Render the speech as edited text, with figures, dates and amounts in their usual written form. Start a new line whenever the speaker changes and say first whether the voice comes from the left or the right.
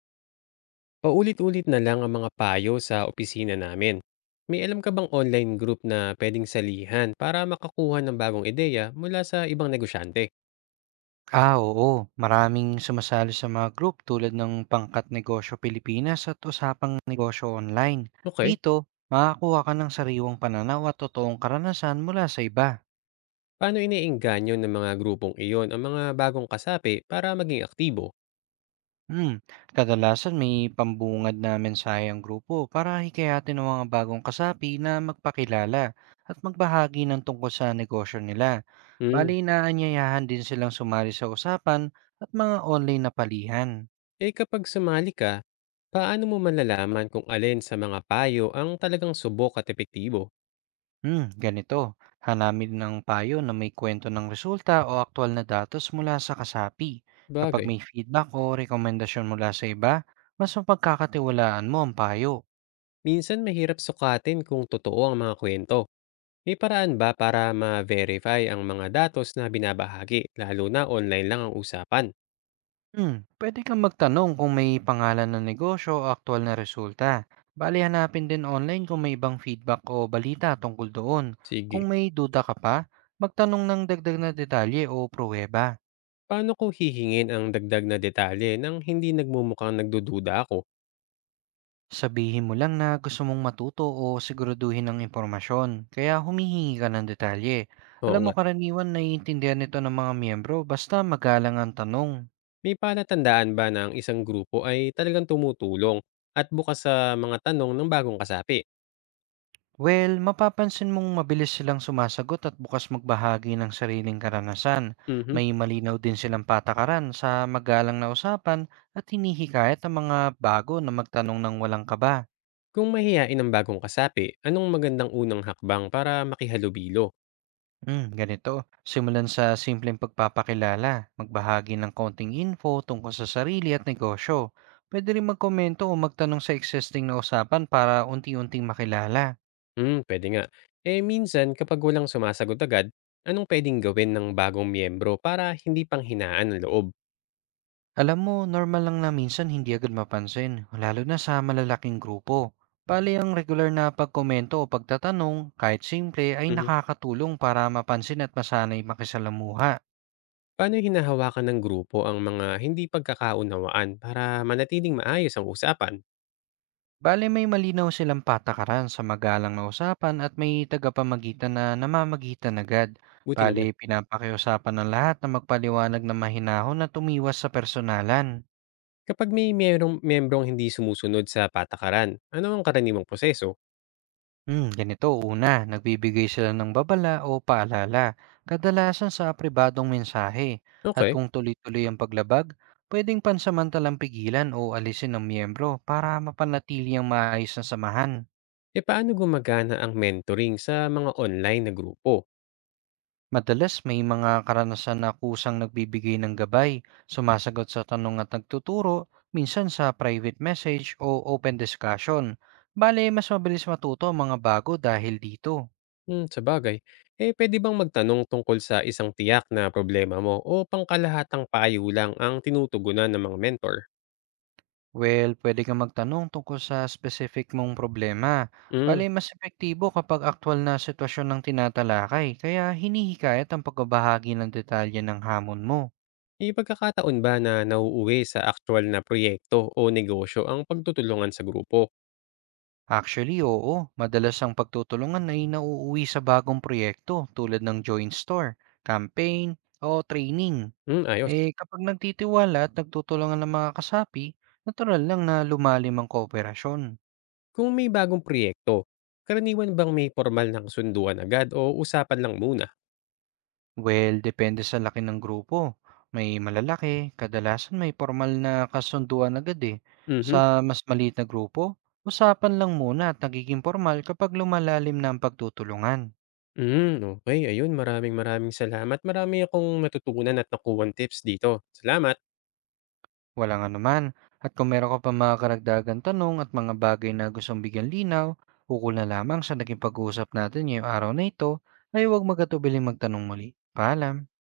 left: Paulit-ulit na lang ang mga payo sa opisina namin. May alam ka bang online group na pwedeng salihan para makakuha ng bagong ideya mula sa ibang negosyante?
right: Ah, oo. Maraming sumasali sa mga group tulad ng Pangkat Negosyo Pilipinas at Usapang Negosyo Online.
left: Okay.
right: Dito, makakuha ka ng sariwang pananaw at totoong karanasan mula sa iba.
left: Paano iniengganyo ng mga grupong iyon ang mga bagong kasapi para maging aktibo?
right: Hmm, kadalasan may pambungad na mensahe ang grupo para hikayatin ng mga bagong kasapi na magpakilala at magbahagi ng tungkol sa negosyo nila.
left: Hmm.
right: Bali, inaanyayahan din silang sumali sa usapan at mga online na palihan.
left: Eh kapag sumali ka, paano mo malalaman kung alin sa mga payo ang talagang subok at epektibo?
right: Ganito. Hanapin ng payo na may kwento ng resulta o aktual na datos mula sa kasapi. Kapag
left: Bagay.
right: may feedback o rekomendasyon mula sa iba, mas mapagkakatiwalaan mo ang payo.
left: Minsan mahirap sukatin kung totoo ang mga kwento. May paraan ba para ma-verify ang mga datos na binabahagi lalo na online lang ang usapan?
right: Pwede kang magtanong kung may pangalan ng negosyo o aktual na resulta. Bali hanapin din online kung may ibang feedback o balita tungkol doon. Kung
left: Sige.
right: may duda ka pa, magtanong ng dagdag na detalye o pruweba.
left: Paano ko hihingin ang dagdag na detalye nang hindi nagmumukhang nagdududa ako?
right: Sabihin mo lang na gusto mong matuto o siguraduhin ang impormasyon, kaya humihingi ka ng detalye.
left: Oo
right: Alam mo
left: nga.
right: karaniwan naiintindihan nito ng mga miyembro basta magalang ang tanong.
left: May palatandaan ba ng isang grupo ay talagang tumutulong at bukas sa mga tanong ng bagong kasapi?
right: Well, mapapansin mong mabilis silang sumasagot at bukas magbahagi ng sariling karanasan.
left: Mhm.
right: May malinaw din silang patakaran sa magalang na usapan at hinihikayat ang mga bago na magtanong ng walang kaba.
left: Kung mahihain ang bagong kasapi, anong magandang unang hakbang para makihalubilo?
right: Ganito. Simulan sa simpleng pagpapakilala, magbahagi ng konting info tungkol sa sarili at negosyo. Pwede rin magkomento o magtanong sa existing na usapan para unti-unting makilala.
left: Pwede nga. Eh, minsan kapag walang sumasagot agad, anong puwedeng gawin ng bagong miyembro para hindi panghinaan ang loob?
right: Alam mo, normal lang na minsan hindi agad mapansin, lalo na sa malalaking grupo. Bali ang regular na pagkomento o pagtatanong, kahit simple, ay
left: Mhm.
right: nakakatulong para mapansin at masanay makisalamuha.
left: Paano hinahawakan ng grupo ang mga hindi pagkakaunawaan para manatiling maayos ang usapan?
right: Bale may malinaw silang patakaran sa magalang na usapan at may tagapamagitan na namamagitan agad.
left: Buti
right: Bale
left: naman.
right: pinapakiusapan ng lahat na magpaliwanag na mahinahon at umiwas sa personalan.
left: Kapag may merong miyembrong hindi sumusunod sa patakaran, ano ang karaniwang proseso?
right: Ganito una, nagbibigay sila ng babala o paalala, kadalasan sa pribadong mensahe. At
left: Okay.
right: kung tuloy-tuloy ang paglabag, pwedeng pansamantalang pigilan o alisin ng miyembro para mapanatili ang maayos na samahan.
left: E paano gumagana ang mentoring sa mga online na grupo?
right: Madalas may mga karanasan na kusang nagbibigay ng gabay, sumasagot sa tanong at nagtuturo, minsan sa private message o open discussion. Bale, mas mabilis matuto ang mga bago dahil dito.
left: Sabagay. Eh, puwede bang magtanong tungkol sa isang tiyak na problema mo o pangkalahatang payo lang ang tinutugunan ng mga mentor?
right: Well, pwede kang magtanong tungkol sa specific mong problema.
left: Hmm,
right: Bale, mas epektibo kapag aktwal na sitwasyon ng tinatalakay, kaya hinihikayat ang pagbabahagi ng detalye ng hamon mo.
left: may pagkakataon ba na nauuwi sa actual na proyekto o negosyo ang pagtutulungan sa grupo?
right: Actually, oo. Madalas ang pagtutulungan ay nauuwi sa bagong proyekto tulad ng joint store, campaign, o training.
left: Ayos.
right: Eh kapag nagtitiwala at nagtutulungan ng mga kasapi, natural lang na lumalim ang kooperasyon.
left: Kung may bagong proyekto, karaniwan bang may formal na kasunduan agad o usapan lang muna?
right: Well, depende sa laki ng grupo. May malalaki, kadalasan may formal na kasunduan agad eh. Sa
left: Mhm.
right: mas maliit na grupo, usapan lang muna at nagiging formal kapag lumalalim na ang pagtutulungan.
left: Okay. Ayun, maraming maraming salamat. Marami akong natutunan at nakuhang tips dito. Salamat.
right: Walang anuman. At kung meron ka pa mga karagdagang tanong at mga bagay na gustong bigyan linaw, ukol na lamang sa naging pag-uusap natin ngayong araw na ito, ay huwag magatubiling magtanong muli. Paalam!